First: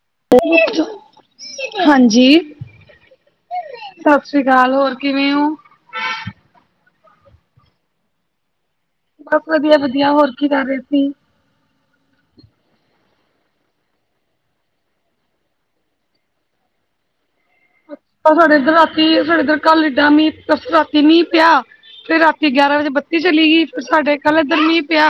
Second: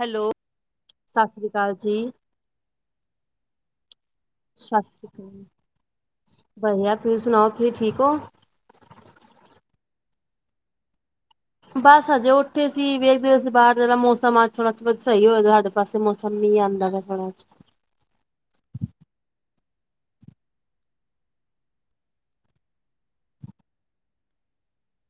Hello. ਸਤਿ ਸ੍ਰੀ ਅਕਾਲ ਜੀ, ਹਾਂਜੀ। ਸਤਿ ਸ੍ਰੀ ਅਕਾਲ ਸਤਿ ਹੋਰ ਸ੍ਰੀ ਕਿਵੇਂ ਅਕਾਲ। ਹੋ। ਵਧੀਆ ਤੁਸੀਂ ਸੁਣਾਓ ਤੁਸੀੇ ਠੀਕ ਹੋ। ਬਸ ਵਧੀਆ ਵਧੀਆ ਹੋਰ ਕੀ ਕਰ ਰਹੇ ਸੀ। ਬਸ ਹਜੇ ਉੱਠੇ ਸੀ ਵੇਖਦੇ ਹੋ ਸੀ ਬਾਹਰ ਦਾ ਮੌਸਮ ਮਾਸਮ ਥੋੜਾ ਸਹੀ ਹੋਇਆ ਸਾਡੇ ਪਾਸੇ ਮੀਂਹ ਆਂਦਾ ਵ ਥੋੜਾ। ਸਾਡੇ ਇੱਧਰ ਰਾਤੀ ਸਾਡੇ ਇੱਧਰ ਕੱਲ ਇੱਡਾਂ ਮੀਂ ਰਾਤੀ ਮੀਂਹ ਪਿਆ। ਫਿਰ ਰਾਤੀ ਗਿਆਰਾਂ ਵਜੇ ਬੱਤੀ ਚਲੀ ਗਈ ਫ਼ਿਰ ਸਾਡੇ ਕੱਲ ਇੱਧਰ ਮੀਂਹ ਪਿਆ।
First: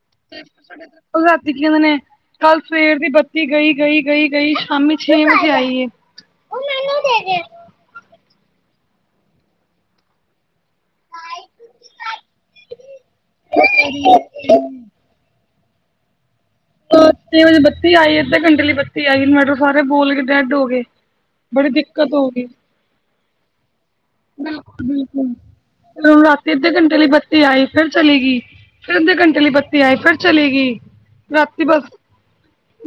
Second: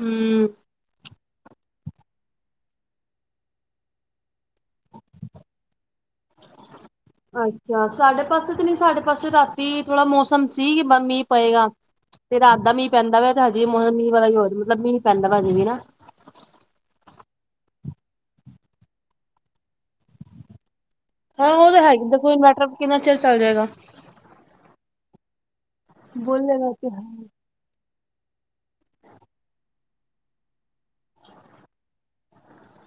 ਹੂੰ। ਕਲ ਰਾਤੀ ਇਹਨਾਂ ਨੇ ਕੱਲ ਸਵੇਰ ਦੀ ਬੱਤੀ ਗਈ ਗਈ ਗਈ ਗਈ ਸ਼ਾਮੀ ਛੇ ਵਜੇ ਆਈਏ। ਅੱਛਾ ਸਾਡੇ ਪਾਸੇ ਤਾਂ ਨੀ ਸਾਡੇ ਪਾਸੇ ਰਾਤੀ ਥੋੜਾ ਮੌਸਮ ਸੀ ਮੀਂਹ ਪਏਗਾ ਤੇ ਰਾਤ ਦਾ ਮੀਂਹ ਪੈਂਦਾ ਵਾ ਤੇ ਹਜੀ ਮੀਂਹ ਵਾਲਾ ਹੋ ਮਤਲਬ ਮੀਂਹ ਪੈਂਦਾ ਵਾ। ਤਾਂ ਛੇ ਵਜੇ ਬੱਤੀ ਆਈ ਅੱਧੇ ਘੰਟੇ ਲਈ ਬੱਤੀ ਆਈ ਇੰਵਰਟਰ ਸਾਰੇ ਬੋਲ ਕੇ ਡੈੱਡ ਹੋ ਗਏ। ਹਾਂ ਬੜੀ ਉਹ ਤਾਂ ਹੈਗੀ ਦਿੱਕਤ ਹੋ ਦੇਖੋ ਇਨਵਰਟਰ ਕਿੰਨਾ ਚਿਰ ਚੱਲ ਜਾਏਗਾ। ਬਿਲਕੁਲ ਬਿਲਕੁਲੁ ਰਾਤੀ ਅੱਧੇ ਘੰਟੇ ਲਈ ਬੱਤੀ ਆਏ ਫਿਰ ਚੱਲੇ ਗਈ। ਫਿਰ ਅੱਧੇ ਘੰਟੇ ਲਈ ਬੱਤੀ ਆਏ ਫਿਰ ਚਲੀ ਗਈ ਰਾਤੀ ਬਸ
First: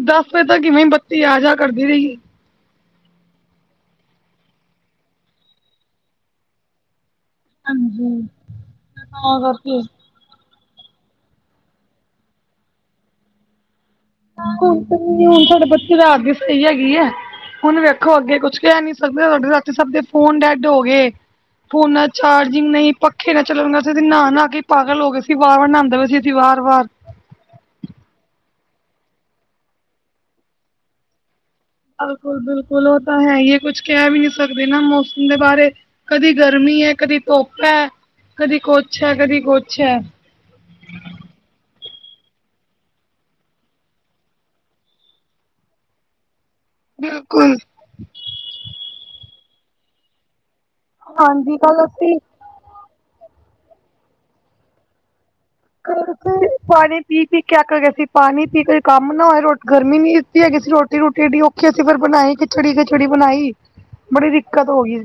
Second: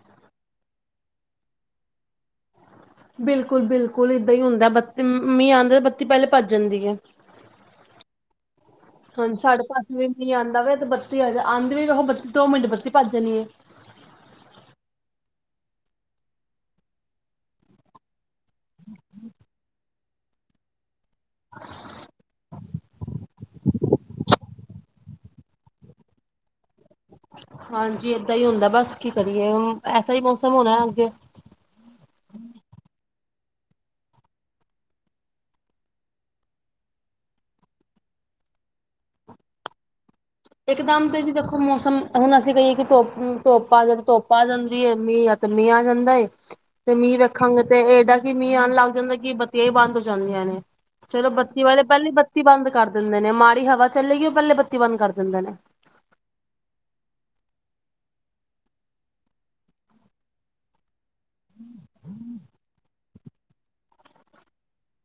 ਦੱਸ ਵਜੇ ਤੱਕ ਕਿਵੇਂ ਬੱਤੀ ਆ ਜਾ ਕਰਦੀ ਰਹੀ। ਬਿਲਕੁਲ -ਬਿਲਕੁਲ ਏਦਾਂ ਹੀ ਹੁੰਦਾ, ਬੱਤੀ ਮੀਂਹ ਆਉਂਦੇ ਬੱਤੀ ਪਹਿਲੇ ਭੱਜ ਜਾਂਦੀ ਹੈ। ਹਾਂਜੀ ਹਾਂਜੀ, ਤਾਂ ਸਾਢੇ ਕਰਕੇ ਪੰਜ ਵੱਜੇ ਮੀਂਹ ਆਉਂਦਾ ਵੇ ਤੇ ਬੱਤੀ ਆ ਆਂਉਦੀ ਵੀ ਬੱਤੀ ਦੋ ਮਿੰਟ ਬੱਤੀ ਭੱਜ ਜਾਣੀ ਹੈ। ਹੁਣ ਤਾਂ ਹੁਣ ਸਾਡੇ ਬੱਤੀ ਰਾਤ ਦੀ ਸਹੀ ਹੈਗੀ ਹੈ ਹੁਣ ਵੇਖੋ ਅੱਗੇ ਕੁ ਕੁਛ ਕਹਿ ਨੀ ਸਕਦੇ ਸਾਡੇ ਸਭ ਦੇ ਫੋਨ ਡੈੱਡ ਹੋ ਗਏ। ਫੋਨਾ ਚਾਰਜਿੰਗ ਨਹੀਂ, ਪੱਖੇ ਨਾ ਚੱਲਣ ਅਸੀ ਤਾਂ ਨਹਾ- ਨਹਾ ਕੇ ਪਾਗਲ ਹੋ ਗਏ ਸੀ ਵਾਰ-ਵਾਰ ਨਹਾਉਂਦੇ ਪਏ ਸੀ ਅਸੀਂ ਵਾਰ- ਵਾਰ। ਹਾਂਜੀ ਏਦਾਂ ਹੀ ਹੁੰਦਾ ਬਸ ਕੀ ਕਰੀਏ ਐਸਾ ਹੀ ਮੌਸਮ ਹੋਣਾ ਅੱਗੇ। ਬਿਲਕੁਲ ਬਿਲਕੁਲ ਉਹ ਤਾਂ ਹੈ ਹੀ ਕੁਛ ਕਹਿ ਵੀ ਨਹੀਂ ਸਕਦੇ ਨਾ ਮੌਸਮ ਦੇ ਬਾਰੇ। ਕਦੀ ਗਰਮੀ ਹੈ ਕਦੀ ਧੋਪ ਹੈ ਕਦੀ ਕੁੱਛ ਹੈ ਕਦੀ ਕੁੱਛ ਹੈ। ਇਕਦਮ ਤੇ ਤੁਸੀਂ ਦੇਖੋ ਮੌਸਮ ਹੁਣ ਅਸੀਂ ਕਹੀਏ ਕਿ ਧੋਪ ਧੋਪਾ ਜ ਧੋਪ ਆ ਜਾਂਦੀ ਹੈ ਮੀਹ ਆਂਦਾ ਮੀਂਹ ਆ ਜਾਂਦਾ ਏ। ਤੇ ਮੀਂਹ ਬਿਲਕੁਲ ਰੱਖਾਂਗੇ ਤੇ ਏਡਾਂ ਕਿ ਮੀਂਹ ਆਉਣ ਲੱਗ ਜਾਂਦਾ ਕਿ ਬੱਤੀਆਂ ਹੀ ਬੰਦ ਹੋ ਜਾਂਦੀਆਂ ਨੇ। ਚਲੋ ਹਾਂਜੀ ਬੱਤੀ ਵਾਲੇ ਕੱਲ ਪਹਿਲੇ ਅਸੀਂ ਬੱਤੀ ਬੰਦ ਕਰ ਦਿੰਦੇ ਨੇ ਮਾੜੀ ਹਵਾ ਚੱਲੇਗੀ ਉਹ ਪਹਿਲੇ ਬੱਤੀ ਬੰਦ ਕਰ ਦਿੰਦੇ ਨੇ। ਪਾਣੀ ਪੀ- ਪੀ ਕੇ ਅੱਕ ਗਏ ਸੀ ਪਾਣੀ ਪੀ ਕੋਈ ਕੰਮ ਨਾ ਹੋਵੇਂ ਗਰਮੀ ਇਹਨੀਂ ਸੀ ਕਿ ਰੋਟੀ ਰੋਟੀ-ਰੋਟੀ ਔਖੀ ਫ਼ਿਰ ਬਣਾਈ ਖਿਚੜੀ-ਖਿਚੜੀ ਬਣਾਈ, ਬੜੀ ਦਿੱਕਤ ਹੋ ਗਈ,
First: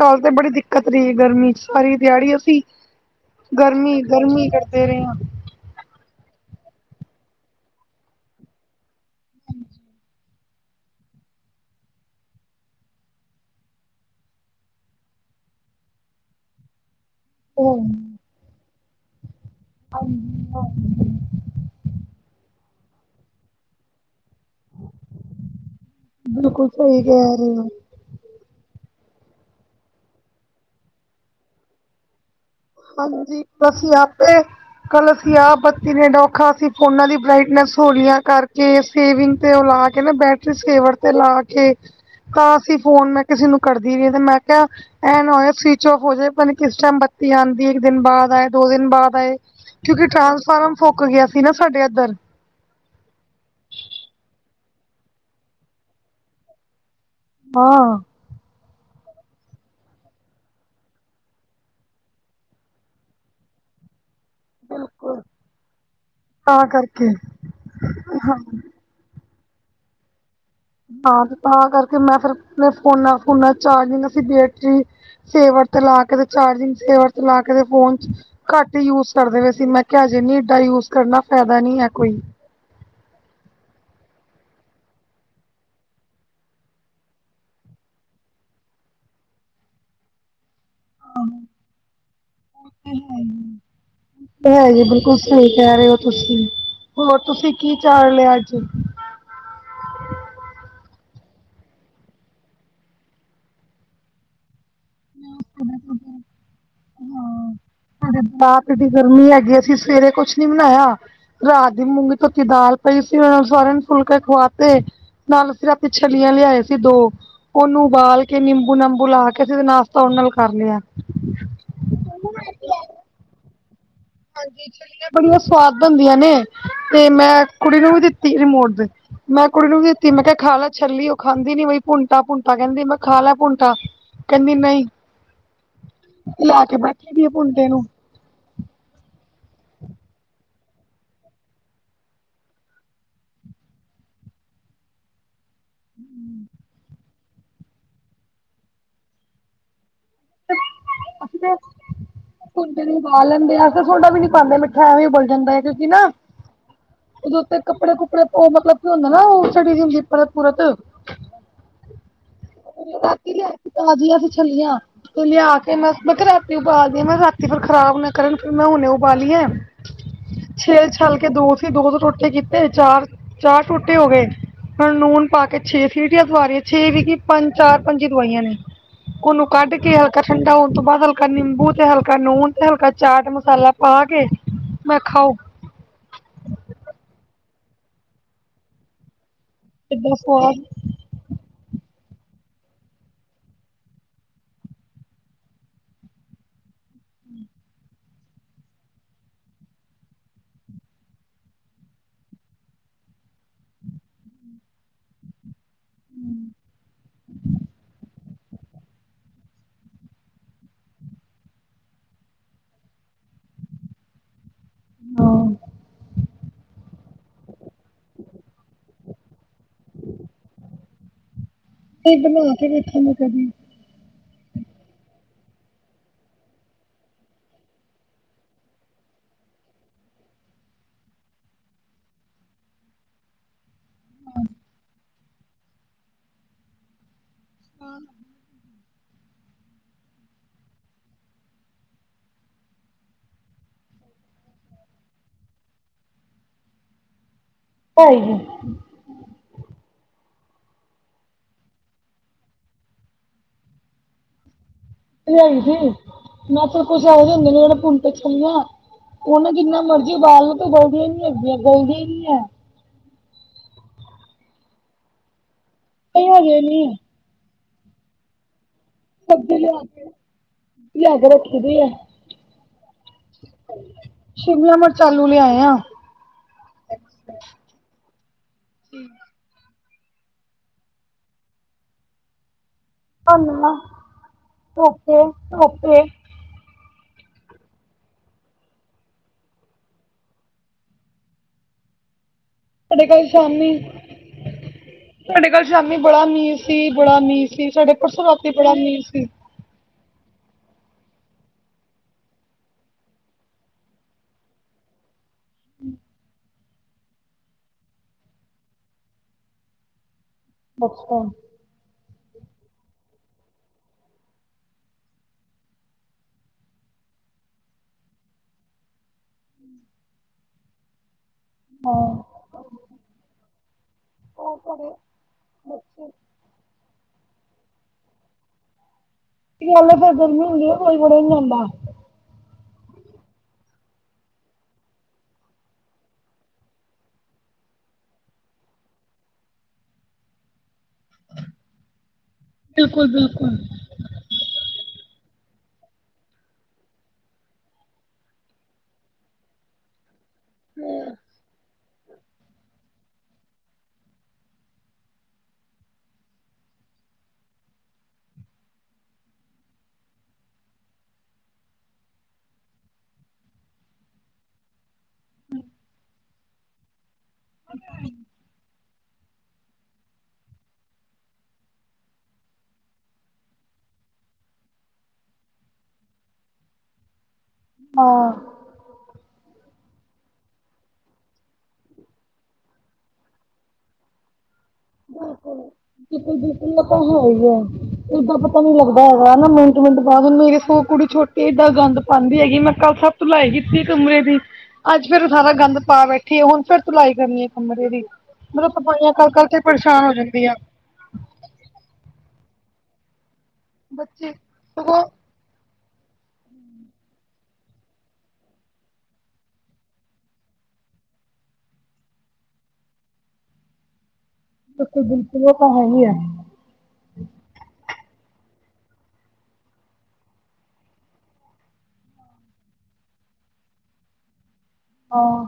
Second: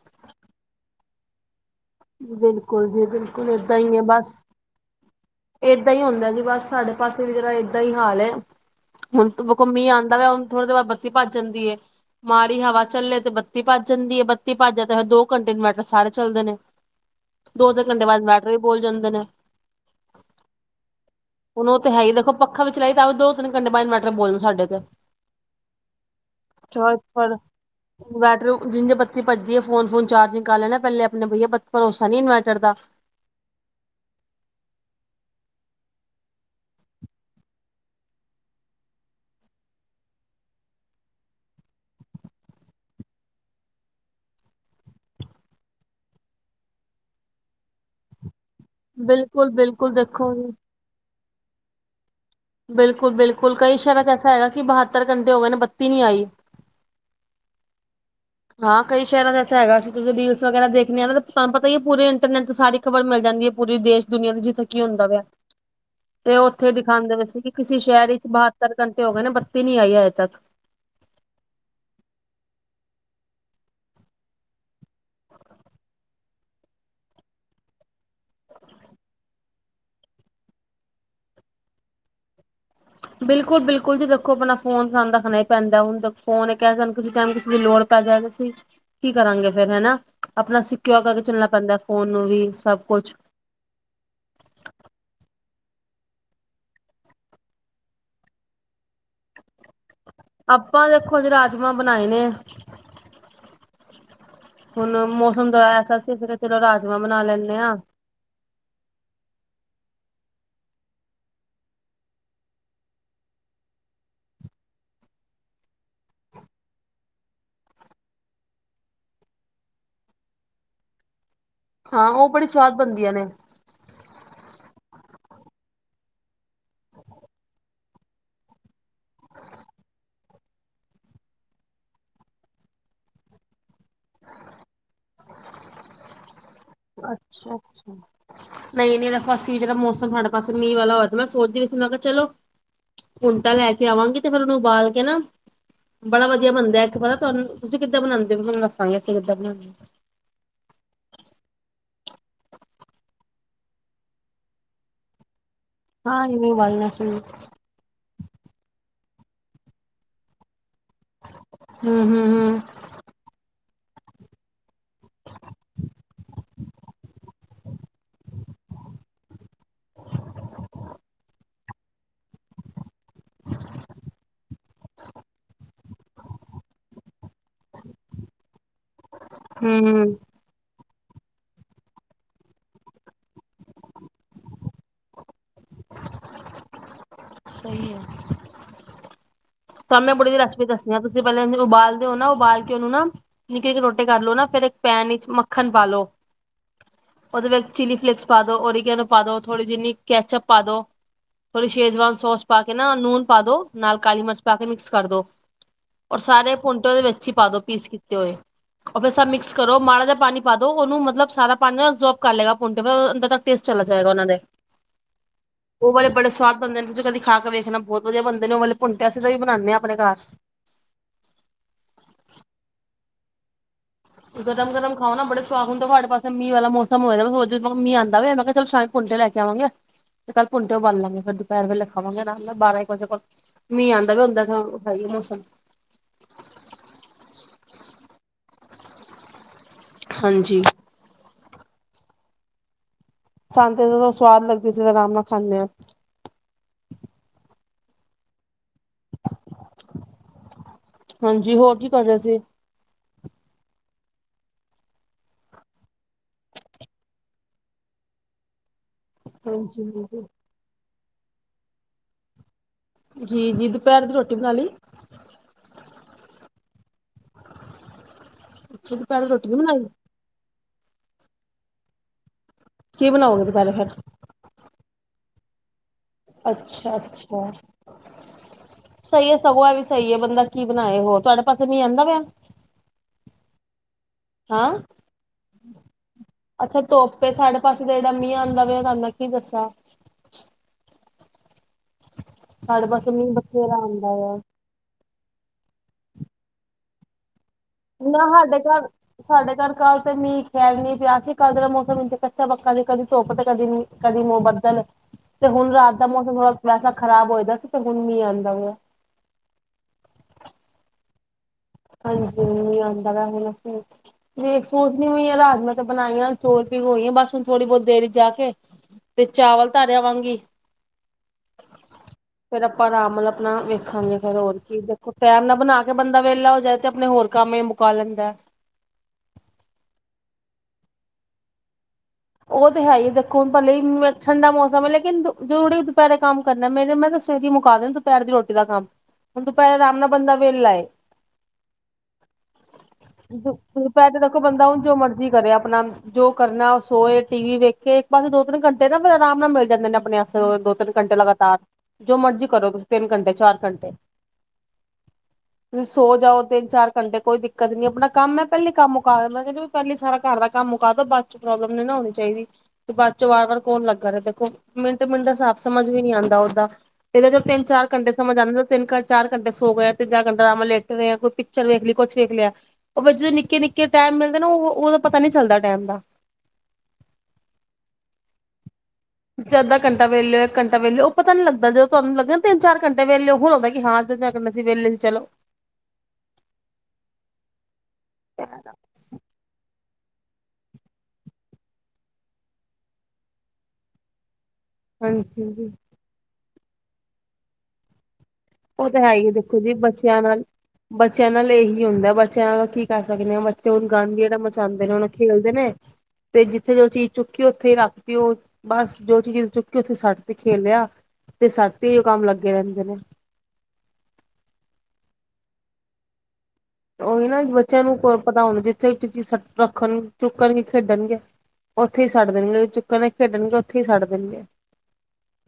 ਕਲ ਤੇ ਬੜੀ ਦਿੱਕਤ ਰਹੀ ਗਰਮੀ ਚ। ਸਾਰੀ ਦਿਹਾੜੀ ਅਸੀਂ, ਬਿਲਕੁਲ ਜੀ ਬਿਲਕੁਲ ਏਦਾਂ ਹੀ ਏ ਗਰਮੀ ਬਸ। -ਗਰਮੀ ਕਰਦੇ ਰਹੇ ਹਾਂ। ਏਦਾਂ ਹੀ ਹੁੰਦਾ ਜੀ ਬਸ ਸਾਡੇ ਪਾਸੇ ਵੀ ਜਿਹੜਾ ਏਦਾਂ ਹੀ ਹਾਲ ਹੈ। ਹੁਣ ਮੀਂਹ ਆਂਉਦਾ ਵਾ ਹੁਣ ਥੋੜੀ ਦੇਰ ਬਤੀ ਭੱਜ ਜਾਂਦੀ ਹੈ। ਮਾੜੀ ਹਵਾ ਚੱਲੇ ਤੇ ਬੱਤੀ ਭੱਜ ਜਾਂਦੀ ਹੈ, ਬੱਤੀ ਭੱਜ ਤੇ ਫਿਰ ਦੋ ਘੰਟੇ ਇਨਵੇਟਰ ਸਾਰੇ ਚੱਲਦੇ ਨੇ। ਦੋ- ਤਿੰਨ ਹੂੰ ਘੰਟੇ ਬਾਅਦ ਬੈਟਰੀ ਬੋਲ ਜਾਂਦੇ ਨੇ ਹਾਂ। ਹੁਣ ਉਹ ਤਾਂ ਹੈ ਹੀ ਦੇਖੋ ਪੱਖਾਂ ਵਿੱਚ ਚਲਾਈ ਤਾਂ ਉਹ ਦੋ -ਤਿੰਨ ਘੰਟੇ ਬਾਅਦ ਇਨਵੇਟਰ ਬੋਲਦੇ ਸਾਡੇ ਬਿਲਕੁਲ ਚਾਰਜ ਸਹੀ ਫੜ ਕਹਿ ਰਹੇ ਹੋ ਇਨਵਰਟਰ ਦਿਨੇ ਬੱਤੀ ਭੱਜਦੀ ਫੋਨ- ਫੋਨ ਚਾਰਜਿੰਗ ਕਰ ਲੈਣਾ ਪਹਿਲੇ ਆਪਣੇ ਬਈਆ ਭਰੋਸਾ ਨੀ ਇਨਵਰਟਰ ਦਾ ਹਾਂਜੀ, ਬਸੀਂ ਆਪੇ ਕੱਲ ਅਸੀਂ ਆਪ ਬੱਤੀ ਨੇ ਡੋਖਾ ਅਸੀ ਫੋਨਾਂ ਦੀ ਬਰਾਈਟਨੈਸ ਹੋਲੀਆਂ ਕਰਕੇ ਸੇਵਿੰਗ ਤੇ ਉਹ ਲਾ ਕੇ ਨਾ ਬੈਟਰੀ ਸੇਵਰ ਤੇ ਲਾ ਕੇ ਤਾਂ ਅਸੀਂ ਫੋਨ ਮੈਂ ਕਿਸੇ ਨੂੰ ਕਰਦੀ ਵੀ ਤੇ ਮੈਂ ਕਿਹਾ ਐਂ ਨਾ ਹੋਏ ਸਵਿਚ ਆਫ ਹੋ ਜਾਏ ਕਿਸ ਟਾਈਮ ਬੱਤੀ ਆਉਂਦੀ ਇੱਕ ਦਿਨ ਬਾਅਦ ਆਏ ਦੋ ਦਿਨ ਬਾਅਦ ਆਏ, ਬਿਲਕੁਲ ਬਿਲਕੁਲ ਕਿਉਂਕਿ ਦੇਖੋ ਟਰਾਂਸਫਾਰਮ ਫੁੱਕ ਗਿਆ ਸੀ ਨਾ ਸਾਡੇ ਇੱਧਰ ਬਿਲਕੁਲ -ਬਿਲਕੁਲ ਕਈ ਸ਼ਹਿਰਾ ਚ ਐਸਾ ਹੈਗਾ ਕਿ ਬਹੱਤਰ ਘੰਟੇ ਹੋ ਗਏ ਨੇ ਬੱਤੀ ਨੀ ਆਈ ਹਾਂ ਹਾਂ ਕਈ ਸ਼ਹਿਰਾਂ ਦਾ ਐਸਾ ਹੈਗਾ ਸੀ ਰੀਲਸ ਵਗੈਰਾ ਦੇਖਣੇ ਆ ਤੁਹਾਨੂੰ ਪਤਾ ਹੀ ਹੈ ਪੂਰੇ ਇੰਟਰਨੈਟ ਸਾਰੇ ਇੱਕ ਵਾਰ ਮਿਲ ਜਾਂਦੀ ਹੈ ਪੂਰੀ ਦੇਸ਼ ਦੁਨੀਆ ਦੀ ਕੀ ਹੁੰਦਾ ਪਿਆ ਤੇ ਤਾਂ ਉੱਥੇ ਕਰਕੇ ਦਿਖਾਉਂਦੇ ਵ ਸੀ ਕਿ ਕਿਸੇ ਸ਼ਹਿਰ ਵਿੱਚ ਬਹਤਰ ਘੰਟੇ ਹੋ ਗਏ ਨੇ ਬੱਤੀ ਨੀ ਆਈ ਅਜੇ ਤੱਕ ਹਾਂ ਤਾਂ ਕਰਕੇ ਮੈਂ ਫਿਰ ਫੋਨਾ- ਫੋਨਾਂ ਚਾਰਜਿੰਗ ਸੀ ਬੈਟਰੀ ਸੇਵਰ ਤੇ ਲਾ ਕੇ ਚਾਰਜਿੰਗ ਸੇਵਰ ਤੇ ਲਾ ਕੇ ਫੋਨ ਚ ਘੱਟ ਯੂਜ ਕਰਦੇ ਪਏ ਸੀ ਮੈਂ ਕਿਹਾ ਹਜੇ ਨੀ ਇਡਾ ਯੂਜ ਕਰਨਾ ਫਾਇਦਾ ਨਹੀ ਹੈ ਕੋਈ ਬਿਲਕੁਲ- ਬਿਲਕੁਲ ਜੀ ਦੇਖੋ ਆਪਣਾ ਫੋਨ ਸਾਨੂੰ ਰੱਖਣਾ ਹੀ ਪੈਂਦਾ ਹੈ ਫੋਨ ਕ ਟਾਈਮ ਕਿਸੇ ਦੀ ਲੋੜ ਕੀਤਾ ਜਾਏ ਤੁਸੀਂ, ਕੀ ਕਰਾਂਗੇ ਫਿਰ ਹਨਾ ਆਪਣਾ ਸਿੱਖ ਕਿਉਂ ਕਰਕੇ ਚੱਲਣਾ ਪੈਂਦਾ ਫੋਨ ਨੂੰ ਵੀ ਸਭ ਕੁਛ ਹੈ ਜੀ ਬਿਲਕੁਲ ਸਹੀ ਕਹਿ ਰਹੇ ਹੋ ਤੁਸੀਂ, ਹੋਰ ਤੁਸੀਂ ਕੀ ਚਾੜ ਲਿਆ ਅੱਜ ਆਪਾਂ ਦੇਖੋ ਜੇ ਰਾਜਮਾਂ ਬਣਾਏ ਨੇ ਆ ਹੁਣ ਮੌਸਮ ਬਰਾ ਐਸਾ ਸੀ ਫਿਰ ਚਲੋ ਰਾਜਮਾਂ ਬਣਾ ਲੈਂਦੇ ਹਾਂ ਸਾਡੇ ਆਪ ਏਡੀ ਗਰਮੀ ਹੈਗੀ ਅਸੀਂ ਸਵੇਰੇ ਕੁਛ ਨੀ ਬਣਾਇਆ ਰਾਤ ਦੀ ਮੂੰਗੀ ਧੋਤੀ ਦਾਲ ਪਈ ਸੀ ਉਹਨਾਂ ਨੇ ਸਾਰਿਆਂ ਨੂੰ ਫੁਲਕੇ ਖਵਾਤੇ ਨਾਲ ਫਿਰ ਆਪੇ ਛਲੀਆਂ ਲਿਆਏ ਸੀ ਦੋ, ਉਹਨੂੰ ਉਬਾਲ ਕੇ ਨਿੰਬੂ ਨੰਬੂ ਲਾ ਕੇ ਨਾਲ ਤੋੜ ਨਾਲ ਖਾਂਦੇ ਹਾਂ ਹਾਂ ਉਹ ਬੜੀ ਸਵਾਦ ਬਣਦੀਆਂ ਨੇ ਹਾਂਜੀ ਛੱਲੀਆਂ ਬੜੀਆਂ ਸਵਾਦ ਹੁੰਦੀਆਂ ਨੇ ਤੇ ਮੈਂ ਕੁੜੀ ਨੂੰ ਵੀ ਦਿੱਤੀ ਰਿਮੋਟ ਦੇ ਮੈਂ ਕੁੜੀ ਨੂੰ ਵੀ ਦਿੱਤੀ ਮੈਂ ਕਿਹਾ ਖਾ ਲੈ ਛੱਲੀ ਉਹ ਖਾਂਦੀ ਨੀ ਬਈ ਭੁੰਟਾ ਭੁੰਟਾ ਕਹਿੰਦੀ ਮੈਂ ਖਾ ਲੈ ਭੁੰਟਾ ਕਹਿੰਦੀ ਨਹੀਂ [unintelligible] ਲਾ ਕੇ ਬੈਠੇ ਦੀ ਹੈ ਅੱਛਾ ਪੁੰਡੇ ਨੂੰ ਅੱਛਾ ਨਹੀਂ, ਨਹੀਂ ਦੇਖੋ ਅਸੀਂ ਜਿਹੜਾ ਮੌਸਮ ਸਾਡੇ ਪਾਸੇ ਮੀਂਹ ਵਾਲਾ ਹੋ ਤੇ ਮੈਂ ਸੋਚਦੀ ਵੀ ਸੀ ਮੈਂ ਕਿਹਾ ਚਲੋ ਹੁਣ ਤਾ ਲੈ ਕੇ ਆਵਾਂਗੇ ਤੇ ਫਿਰ ਉਹਨੂੰ ਉਬਾਲ ਕੇ ਨਾ ਬੜਾ ਵਧੀਆ ਬਣਦਾ ਹੈ ਪਤਾ ਤੁਹਾਨੂੰ ਤੁਸੀਂ ਕਿੱਦਾਂ ਬਣਾਉਦੇ ਹੋ ਤਾਨੂੰ ਦੱਸਾਂਗੇ ਅਸੀਂ ਕਿੱਦਾਂ ਬਣਾਉਦੇ ਹਾ। ਅ [unintelligible] ਉੰਜ ਈ ਉਬਾਲ ਲੈਂਦੇ ਆ ਤੇ ਸੋਢਾ ਵੀ ਨੀ ਪਾਉਂਦੇ ਮਿੱਠਾ ਐਵੇਂ ਉਬਲ ਜਾਂਦਾ ਹੈ ਕਿਉਂਕਿ ਨਾ ਹਾਂ ਜੀ ਉਬਾਲਿਆ ਸੀ। ਜੇ ਉੱਤੇ ਕੱਪੜੇ ਕੁੱਪੜੇ ਉਹ ਮਤਲਬ ਕੀ ਹੁੰਦਾ ਨਾ ਉਹ ਸੜੀ ਦੀ ਹੁੰਦੀ ਪਰਤ ਪੁਰਤ ਅ ਹਮ, ਹਮ, ਹਮ। ਮਤਲਬ ਛੱਲੀਆਂ। ਲਿਆ ਕੇ ਮੈਂ ਮੈਂ ਕਿਹਾ ਰਾਤੀ ਉਬਾਲ ਦੇਵਾ ਰਾਤੀ ਫਿਰ ਖਰਾਬ ਨਾ ਕਰਨ ਫਿਰ ਮੈਂ ਹੁਣੇੇ ਉਬਾਲੀ ਹੈ। ਛੇਲ ਛਲ ਕੇ ਦੋ ਸੀ ਦੋ ਦੋ ਟੋਟੇ ਕੀਤੇ ਚਾਰ ਚਾਰ ਟੋਟੇ ਹੋ ਗਏ ਹੁਣ ਲੂਨ ਪਾ ਕੇ ਛੇ ਸੀਟੀਆਂ ਦਵਾ ਲਿਆ ਛੇ ਵੀ ਕੀ ਪੰਜ ਚਾਰ ਪੰਜ ਦਵਾਈਆਂ ਨੇ ਉਹਨੂੰ ਕੱਢ ਕੇ ਹਲਕਾ ਹਮ ਕਰ ਠੰਡਾ ਹੋਣ ਤੋਂ ਬਾਅਦ ਹਲਕਾ ਨਿੰਬੂ ਤੇ ਹਲਕਾ ਲੂਣ ਤੇ ਹਲਕਾ ਚਾਟ ਮਸਾਲਾ ਪਾ ਕੇ ਮੈਂ ਖਾਓ [inaudible] ਸਹੀ ਹੈ। ਤੁਹਾਨੂੰ ਮੈਂ ਕਿੱਦਾਂ ਬੜੀ ਸਵਾਦ ਰੈਸਪੀ ਦੱਸ ਦੀ ਆ ਤੁਸੀਂ ਪਹਿਲਾਂ ਉਹ ਉਬਾਲਦੇ ਹੋ ਨਾ ਉਬਾਲ ਕੇ ਉਹਨੂੰ ਨਾ ਨਿਕੇ ਨਿਕੇ ਟੋਟੇ ਕਰ ਲੋ ਨਾ ਫਿਰ ਇੱਕ ਪੈਨ ਵਿੱਚ ਮੱਖਣ ਪਾਲੋ ਉਹਦੇ ਵਿੱਚ ਚੀਲੀ ਫਲੇਕਸ ਪਾ ਦੋ ੳਰੀਗੇਨੋ ਪਾ ਦੋ ਥੋੜੀ ਜਿੰਨੀ ਕੈਚਅਪ ਪਾ ਦੋ ਥੋੜੀ ਸ਼ੇਜਵਾਨ ਸੋਸ ਪਾ ਕੇ ਨਾ ਲੂਣ ਪਾ ਦੋ ਨਾਲ ਕਾਲੀ ਮਰਚ ਪਾ ਕੇ ਮਿਕਸ ਕਰ ਦੋ ਔਰ ਸਾਰੇ ਭੁੰਟੇ ਉਹਦੇ ਵਿੱਚ ਹੀ ਪਾ ਦੋ ਪੀਸ ਕੀਤੇ ਹੋਏ। ਉਹ ਬਸਾ ਮਿਕਸ ਕਰੋ ਮਾੜਾ ਜਿਹਾ ਪਾਣੀ ਪਾ ਦੋ ਉਹਨੂੰ ਮਤਲਬ ਸਾਰਾ ਪਾਣੀ ਨਾ ਓਬਜੋਰਬ ਕਰ ਲੇਗਾ ਭੁੰਟੇ ਅੰਦਰ ਟੇਸਟ ਚਲਾ ਜਾਏ ਗਾ ਉਹਨਾਂ ਦੇ ਉਹ ਵਾਲੇ ਬੜੇ ਸਵਾਦ ਬਣਦੇ ਨੇ ਤੁਸੀਂ ਕਦੇ ਖਾ ਕੇ ਵੇਖਣਾ ਬਹੁਤ ਵਧੀਆ ਬਣਦੇ ਨੇ ਉਹ ਵਾਲੇ ਭੁੰਟਿਆ ਹੀ ਬਣਾਉਦੇ ਹਾਂ ਆਪਣੇ ਘਰ ਅਸੀ ਬਣਾ ਕੇ ਵੇਖਾ ਗੇ ਕਦੀ ਗਰਮ ਗਰਮ ਖਾਓ ਨਾ ਬੜੇ ਸਵਾਦ ਹੁਣ ਤੇ ਤੁਹਾਡੇ ਪਾਸੇ ਮੀਂਹ ਵਾਲਾ ਮੌਸਮ ਹੋਏ ਦਾ ਨਾ ਮੀਂਹ ਆਂਦਾ ਪਿਆ ਮੈਂ ਕਿਹਾ ਚੱਲ ਸ਼ ਭੁੱਟੇ ਲੈ ਕੇ ਆਵਾਂਗੇ ਤੇ ਕੱਲ ਭੁੱਟੇ ਉਬਾਲਾਂ ਗੇ ਫਿਰ ਦੁਪਹਿਰ ਵੇਲੇ ਖਾਵਾਂਗੇ ਨਾਲ ਬਾਰਾਂ ਇੱਕ ਵਜੇ ਕੋਲ ਮੀਂਹ ਆਉਂਦਾ ਵਾ ਓਦਾ ਖਾਲੀ ਆ ਮੌਸਮ ਹਣ [unintelligible] ਹਾਂਜੀ। ਸਾਨੂੰ ਜਦੋਂ ਸਵਾਦ ਲੱਗਦੀ ਤਾਂ ਆਰਾਮ ਨਾਲ ਖਾਂਦੇ ਹਾਂ। ਭਾਈ ਜੀ [unintelligible] ਹਾਂਜੀ, ਹੋਰ ਕੀ ਕਰ ਰਹੇ ਸੀ। ਲਿਆਈ ਸੀ ਮੈਂ ਫਿਰ ਕੁਛ ਹੈ ਨੀ ਪੁਨਦੇ ਛੱਲੀਆਂ। ਉਹ ਨਾ ਜਿੰਨਾ ਹਾਂਜੀ ਮਰਜ਼ੀ ਹਾਂਜੀ ਉਬਾਲ ਲੋ ਤੇ ਗਲਦੀਆਂ ਨੀ ਹੈਗੀਆਂ ਗਲਦੀਆਂ ਹੀ ਨੀ ਹੈ। ਜੀ, ਜੀ ਦੁਪਹਿਰ ਦੀ ਰੋਟੀ ਬਣਾ ਲਈ। ਨਹੀ ਹਜੇ ਨਹੀ। ਚ ਭੈਨੇ ਰੋਟੀ ਨਹੀਂ ਬਣਾਈ। ਲਿਆ ਕੇ ਰੱਖੀ ਦੀ ਹੈ। ਕੀ ਬਣਾਓਗੇ ਦੁਪਹਿਰੇ ਫੇਰ। ਸ਼ਿਮਲਾ ਮਿਰਚ ਆਲੂ ਲਿਆਏ ਆ। ਅੱਛਾ, ਅੱਛਾ ਸਹੀ ਹੈ। ਸਗੋਂ ਐਵੀ ਸਹੀ ਹੈ ਬੰਦਾ ਕੀ ਬਣਾਏ ਹੋਰ ਤੁਹਾਡੇ ਪਾਸੇ ਮੀਂਹ ਆਦਾ ਪਿਆ। ਨਾ ਨਾ ਹਾਂ ਧੂਪ ੲੈ ਅੱਛਾ ਤੋਪ ੲੈ ਸਾਢੇ ਪਾਸੇ ਤੇ ਇਹਨਾ ਮੀਹ ਆਉਂਦਾ ਪਿਆ ਤੁਹਾਨੂੰ ਕੀ ਦੱਸਾਂ। ਸਾਡੇ ਪਾਸੇ ਕੱਲ ਮੀਂਹ ਸ਼ਾਮੀ ਬਥੇਰਾ ਆਂਦਾ ਆ। ਸਾਡੇ ਕੋਲ ਸ਼ਾਮੀ ਬੜਾ ਮੀਂਹ ਸੀ ਬੜਾ ਮੀਂਹ ਸੀ ਸਾਡੇ ਪਰਸੋਂ ਨਾ ਰਾਤੀ ਸਾਡੇ ਬੜਾ ਘਰ ਮੀਂਹ ਸੀ। ਸਾਡੇ ਘਰ ਕੱਲ ਤੇ ਮੀਂਹ ਖੈਰ ਮੀਂਹ ਪਿਆ ਸੀ ਕੱਲ ਦਾ ਮੌਸਮ ਕੱਚਾ ਪੱਕ ਦੀ ਕਦੀ ਧੁੱਪ ਤੇ ਕਦੀ ਕਦੀ ਮ ਬੱਦਲ ਤੇ ਹੁਣ ਰਾਤ ਦਾ ਮੌਸਮ ਥੋੜਾ ਸਾ ਖਰਾਬ ਹੋਈ ਦਾ ਸੀ ਤੇ ਹੁਣ ਨੀ ਮੀਂਹ ਆਂਦਾ [unintelligible] ਅੱਛਾ, ਹਾਂਜੀ ਮੀਂਹ ਆਂਦਾ ਵਾ [unintelligible] ਦੇਖ ਨ ਹੋਈ ਹੈ ਰਾਜਮਾਂ ਤਾਂ ਬਣਾਈਆਂ ਚੋਲ ਪੀ ਹੋਈਆਂ ਬਸ ਹੁਣ ਥੋੜੀ ਬਹੁਤ ਦੇਰ ਵਿੱਚ ਜਾ ਕੇ ਤੇ ਚਾਵਲ ਧਰਿਆ ਆਵਾਂਗੀ। ਹਾਂ ਫੇਰ ਆਪਾਂ ਆਰਾਮ ਨਾਲ ਆਪਣਾ ਵੇਖਾਂਗੇ। ਫਿਰ ਉਹ ਹੋਰ ਕੀ ਘਰੇ ਦੇਖੋ ਟੈਮ ਨਾਲ ਬਣਾ ਕੇ ਬੱਚੇ ਬੰਦਾ ਵਿਹਲਾ ਹੋ ਜਾਏ ਤੇ ਆਪਣੇ ਹੋਰ ਕੰਮ ਹੀ ਮੁਕਾ ਲੈਂਦਾ ਹੱਲੇ ਫਿਰ ਗਰਮੀ ਹੁੰਦੀ ਹੈ ਕੋਈ ਬੜੇ ਨੀ ਜਾਂਦਾ। ਉਹ ਤੇ ਹੈਈ ਐ ਦੇਖੋ ਹੁਣ ਪਲੇ ਠੰਡਾ ਮੌਸਮ ਐ ਲੇਕਿਨ ਜ਼ਰੂਰੀ ਦੁਪਹਿਰੇ ਕੰਮ ਕਰਨਾ ਮੇਰੇ ਮੈਂ ਤਾਂ ਸਵੇਰੇ ਹੀ ਮੁਕਾ ਦੇਣਾ ਦੁਪਹਿਰ ਦੀ ਰੋਟੀ ਦਾ ਕੰਮ ਹੁਣ ਦੁਪਹਿਰ ਆਰਾਮ ਨਾਲ ਬੰਦਾ ਵਿਹਲਾ ਏ। [inaudible] ਬਿਲਕੁਲ ਬਿਲਕੁਲ। ਦੁਪਹਿਰੇ ਤੇ ਦੇਖੋ ਬੰਦਾ ਹੁਣ ਜੋ ਮਰਜ਼ੀ ਕਰੇ ਆਪਣਾ ਜੋ ਕਰਨਾ ਸੋਏ ਟੀ ਵੀ ਵੇਖੇ ਇੱਕ ਪਾਸੇ ਦੋ ਤਿੰਨ ਘੰਟੇ ਨਾ ਫਿਰ ਆਰਾਮ ਨਾਲ ਮਿਲ ਜਾਂਦੇ ਨੇ ਆਪਣੇ ਦੋ ਤਿੰਨ ਘੰਟੇ ਲਗਾਤਾਰ। ਜੋ ਮਰਜ਼ੀ ਕਰੋ ਤੁਸੀਂ ਤਿੰਨ ਘੰਟੇ ਚਾਰ ਘੰਟੇ ਤੁਸੀਂ ਸੋ ਜਾਓ ਤਿੰਨ ਚਾਰ ਘੰਟੇ ਕੋਈ ਦਿੱਕਤ ਨੀ ਆਪਣਾ ਕੰਮ ਮੈਂ ਪਹਿਲੀ ਕੰਮ ਮੁਕਾ ਮੈਂ ਕਹਿੰਦੀ ਪਹਿਲੇ ਸਾਰਾ ਘਰ ਦਾ ਕੰਮ ਮੁਕਾ ਦੋ, ਬਾਅਦ ਚ ਪ੍ਰੋਬਲਮ ਨਹੀਂ ਨਾ ਹੋਣੀ ਚਾਹੀਦੀ, ਤੇ ਬਾਅਦ ਚ ਵਾਰ- ਵਾਰ ਕੌਣ ਲੱਗਾ ਰਹਿੰਦਾ। ਮਿੰਟ-ਮਿੰਟ ਦਾ ਸਾਬ ਸਮਝ ਵੀ ਨਹੀਂ ਆਂਦਾ ਉਦਾ ਇਹਦਾ ਚੋਂ ਤਿੰਨ ਚਾਰ ਘੰਟੇ ਸਮਝ ਆਂਦਾ ਤਿੰਨ ਘੰਟੇ। ਚਾਰ ਘੰਟੇ ਸੋ ਗਏ ਤਿੰਨ ਚਾਰ ਘੰਟ ਡਰਾਮਾ ਲੈਟ ਰਹੇ ਕੋਈ ਪਿਕਚਰ ਦੇਖ ਲਈ ਕੁਛ ਵੇਖ ਲਿਆ। ਉਹ ਜਦੋਂ ਨਿੱੱਕੇ ਨਿੱੱਕੇ ਟੈਮ ਮਿਲਦੇ ਨਾ ਉਹ ਉਹਦਾ ਪਤਾ ਨੀ ਚੱਲਦਾ ਟੈਮ ਦਾ। ਹਾਂ, ਅੱਧਾ ਘੰਟਾ ਵਿਹਲੇ ਇੱਕ ਘੰਟ ਵਿਹਲੇ ਉਹ ਪਤਾ ਲੱਗਦਾ ਜਦੋਂ ਤੁਹਾਨੂੰ ਲੱਗਿਆ ਨਾ ਤਿੰਨ ਚਾਰ ਘੰਟੇ ਵਿਹਲੇ ਹੋ ਉਹ ਲਗਦਾ, ਸੀਂ ਵਿਹਲੇ ਸੀ ਚਲੋ। [unintelligible] ਏਦਾਂ ਪਤਾ ਨੀ ਲੱਗਦਾ ਹੈਗਾ ਨਾ ਮਿੰਟ-ਮਿੰਟ ਬਾਅਦ ਮੇਰੇ ਸ ਕੁੜੀ ਛੋਟੀ ਏਦਾਂ ਗੰਦ ਪਾਂਦੀ ਹੈਗੀ। ਮੈਂ ਕੱਲ੍ਹ ਸਭ ਤੁਲਾਈ ਕੀਤੀ ਕਮਰੇ ਦੀ। ਅੱਜ ਫੇਰ ਸਾਰਾ ਹਾਂਜੀ ਗੰਦ ਪਾ ਬੈਠੀ ਆ ਹੁਣ ਫਿਰ ਤੁਲਾਈ ਕਰਨੀ ਐ ਕਮਰੇ ਦੀ। ਮਤਲਬ ਉਹ ਤਾਂ ਸਫਾਈਆਂ ਹੈਈ ਕਰ ਐ ਦੇਖੋ ਕਰਕੇ ਜੀ ਪਰੇਸ਼ਾਨ ਹੋ ਬੱਚਿਆਂ ਨਾਲ ਜਾਂਦੀ ਆ ਬੱਚਿਆਂ ਨਾਲ ਇਹੀ ਹੁੰਦਾ ਬੱਚਿਆਂ ਨਾਲ ਕੀ ਕਰ ਸਕਦੇ ਆ ਬ? ਚ ਗੰਦ ਬੱਚੇ ਜਿਹੜਾ ਮਚਾਂਦੇ ਨੇ ਉਹ ਖੇਲਦੇ ਨੇ ਤੇ ਜਿੱਥੇ ਜੋ ਚੀਜ਼ ਚੁੱਕੀ ਉੱਥੇ ਹੀ ਰੱਖਤੀ ਉਹ। ਬਸ ਜੋ ਚੀਜ਼ ਚੁੱਕ ਕੇ ਉੱਥੇ ਸਟ ਤੇ ਖੇਲਿਆ ਤੇ ਸਟ ਤੇ ਹੀ ਉਹ ਕੰਮ ਲੱਗੇ ਰਹਿੰਦੇ ਨੇ। [unintelligible] ਬਿਲਕੁਲ ਉਹ ਤਾਂ ਹੈਈ ਐ। ਉਹੀ ਨਾ ਬੱਚਿਆਂ ਨੂੰ ਪਤਾ ਹੋਣ ਜਿੱਥੇ ਚੀਜ਼ ਸ ਰੱਖਣ ਚੁੱਕਣਗੇ ਖੇਡਣਗੇ। ਉੱਥੇ ਹੀ ਸੱਟ ਦੇਣਗੇ ਜ ਚੁੱਕਣ ਨੇ ਖੇਡਣਗੇ ਉੱਥੇ ਹੀ ਛੱਡ ਦੇਣਗੇ। ਹਾਂ,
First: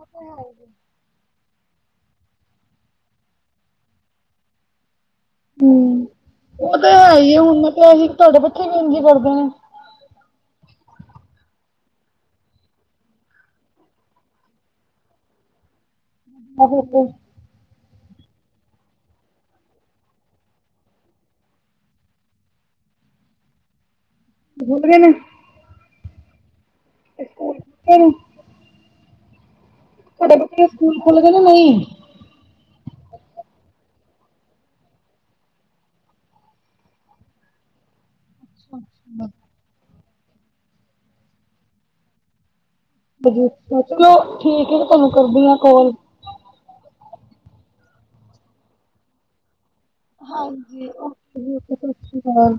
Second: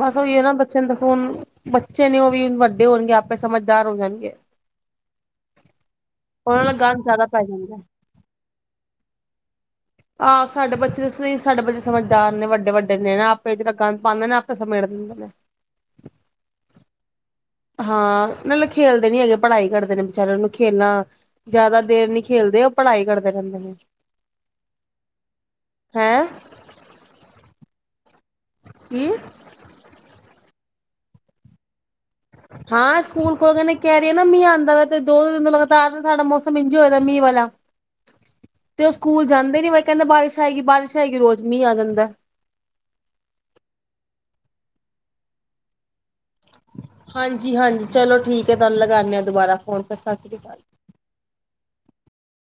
ਬਸ ਓਹੀ ਐ ਨਾ ਬੱਚਿਆਂ ਨੇ ਹੁਣ ਬੱਚੇ ਨੇ ਉਹ ਵੀ ਵੱਡੇ ਹੋਣਗੇ ਆਪੇ ਸਮਝਦਾਰ ਹੋ ਜਾਣਗੇ। ਹੂੰ, ਉਹਨਾਂ ਉਹ ਨਾਲ ਤੇ ਗੰਦ ਜ਼ਿਆਦਾ ਹੈਈ ਪੈ ਹੁਣ ਜਾਂਦਾ ਤੇ ਅਸੀਂ ਤੁਹਾਡੇ ਬੱਚੇ ਵੀ ਇੰਝ ਕਰਦੇ ਨੇ। ਆਹ ਸਾਡੇ ਬੱਚੇ ਸਈ ਸਾਡੇ ਬੱਚੇ ਸਮਝਦਾਰ ਨੇ ਵੱਡੇ ਵੱਡੇ ਨੇ ਨਾ ਆਪੇ ਗੰਦ ਪਾਂਦੇ ਨੇ ਆਪੇ ਸਮੇਟ ਦਿੰਦੇ ਨੇ। [unintelligible] ਹਾਂ, ਨਹੀਂ ਖੇਲਦੇ ਨੀ ਹੈਗੇ ਪੜ੍ਹਾਈ ਕਰਦੇ ਨੇ, ਵਿਚਾਰੇ ਉਹਨਾਂ ਨੂੰ ਖੇਲਣਾ, ਜ਼ਿਆਦਾ ਦੇਰ ਨਹੀਂ ਖੇਲਦੇ ਉਹ ਪੜ੍ਹਾਈ ਕਰਦੇ ਰਹਿੰਦੇ ਨੇ। ਬੋਲ ਗਏ ਨੇ। ਹੈਂ! ਤੇ ਸਕੂਲ, ਕੀ? ਤੁਹਾਡੇ ਬੱਚੇ ਸਕੂਲ ਖੁੱਲ ਗਏ ਜਾਂ ਨਹੀਂ? ਹਾਂ ਸਕੂਲ ਖੋਲ ਕੇ ਨ ਕਹਿ ਰਹੀ ਨਾ ਮੀਹ ਆਉਂਦਾ ਵ ਤੇ ਦੋ ਦੋ ਦਿਨ ਲਗਾਤਾਰ ਸਾਡਾ ਮੌਸਮ ਇੰਝ ਹੋ ਰਿਆ ਮੀਂਹ ਵਾਲਾ। ਤੇ ਉਹ ਸਕੂਲ ਜਾਂਦੇ ਨੀ ਮ ਕਹਿੰਦਾ ਬਾਰਿਸ਼ ਆਏਗੀ ਬਾਰਿਸ਼ ਆਏਗੀ ਰੋਜ਼ ਮੀਂਹ ਆ ਜਾਂਦਾ। ਚਲੋ ਠੀਕ ਹੈ ਤੁਹਾਨੂੰ ਕਰਦੀ ਹਾਂ ਕਾਲ। ਹਾਂਜੀ -ਹਾਂਜੀ ਚਲੋ ਠੀਕ ਹੈ ਤੁਹਾਨੂੰ ਲਗਾਉਂਦੇ ਹ ਦੁਬਾਰਾ ਫੋਨ। ਸਤਿ ਸ਼੍ਰੀ ਅਕਾਲ। ਹਾਂਜੀ ਓ ਜ ਓ ਸਤ ਸ਼੍ਰੀ ਅਕਾਲ।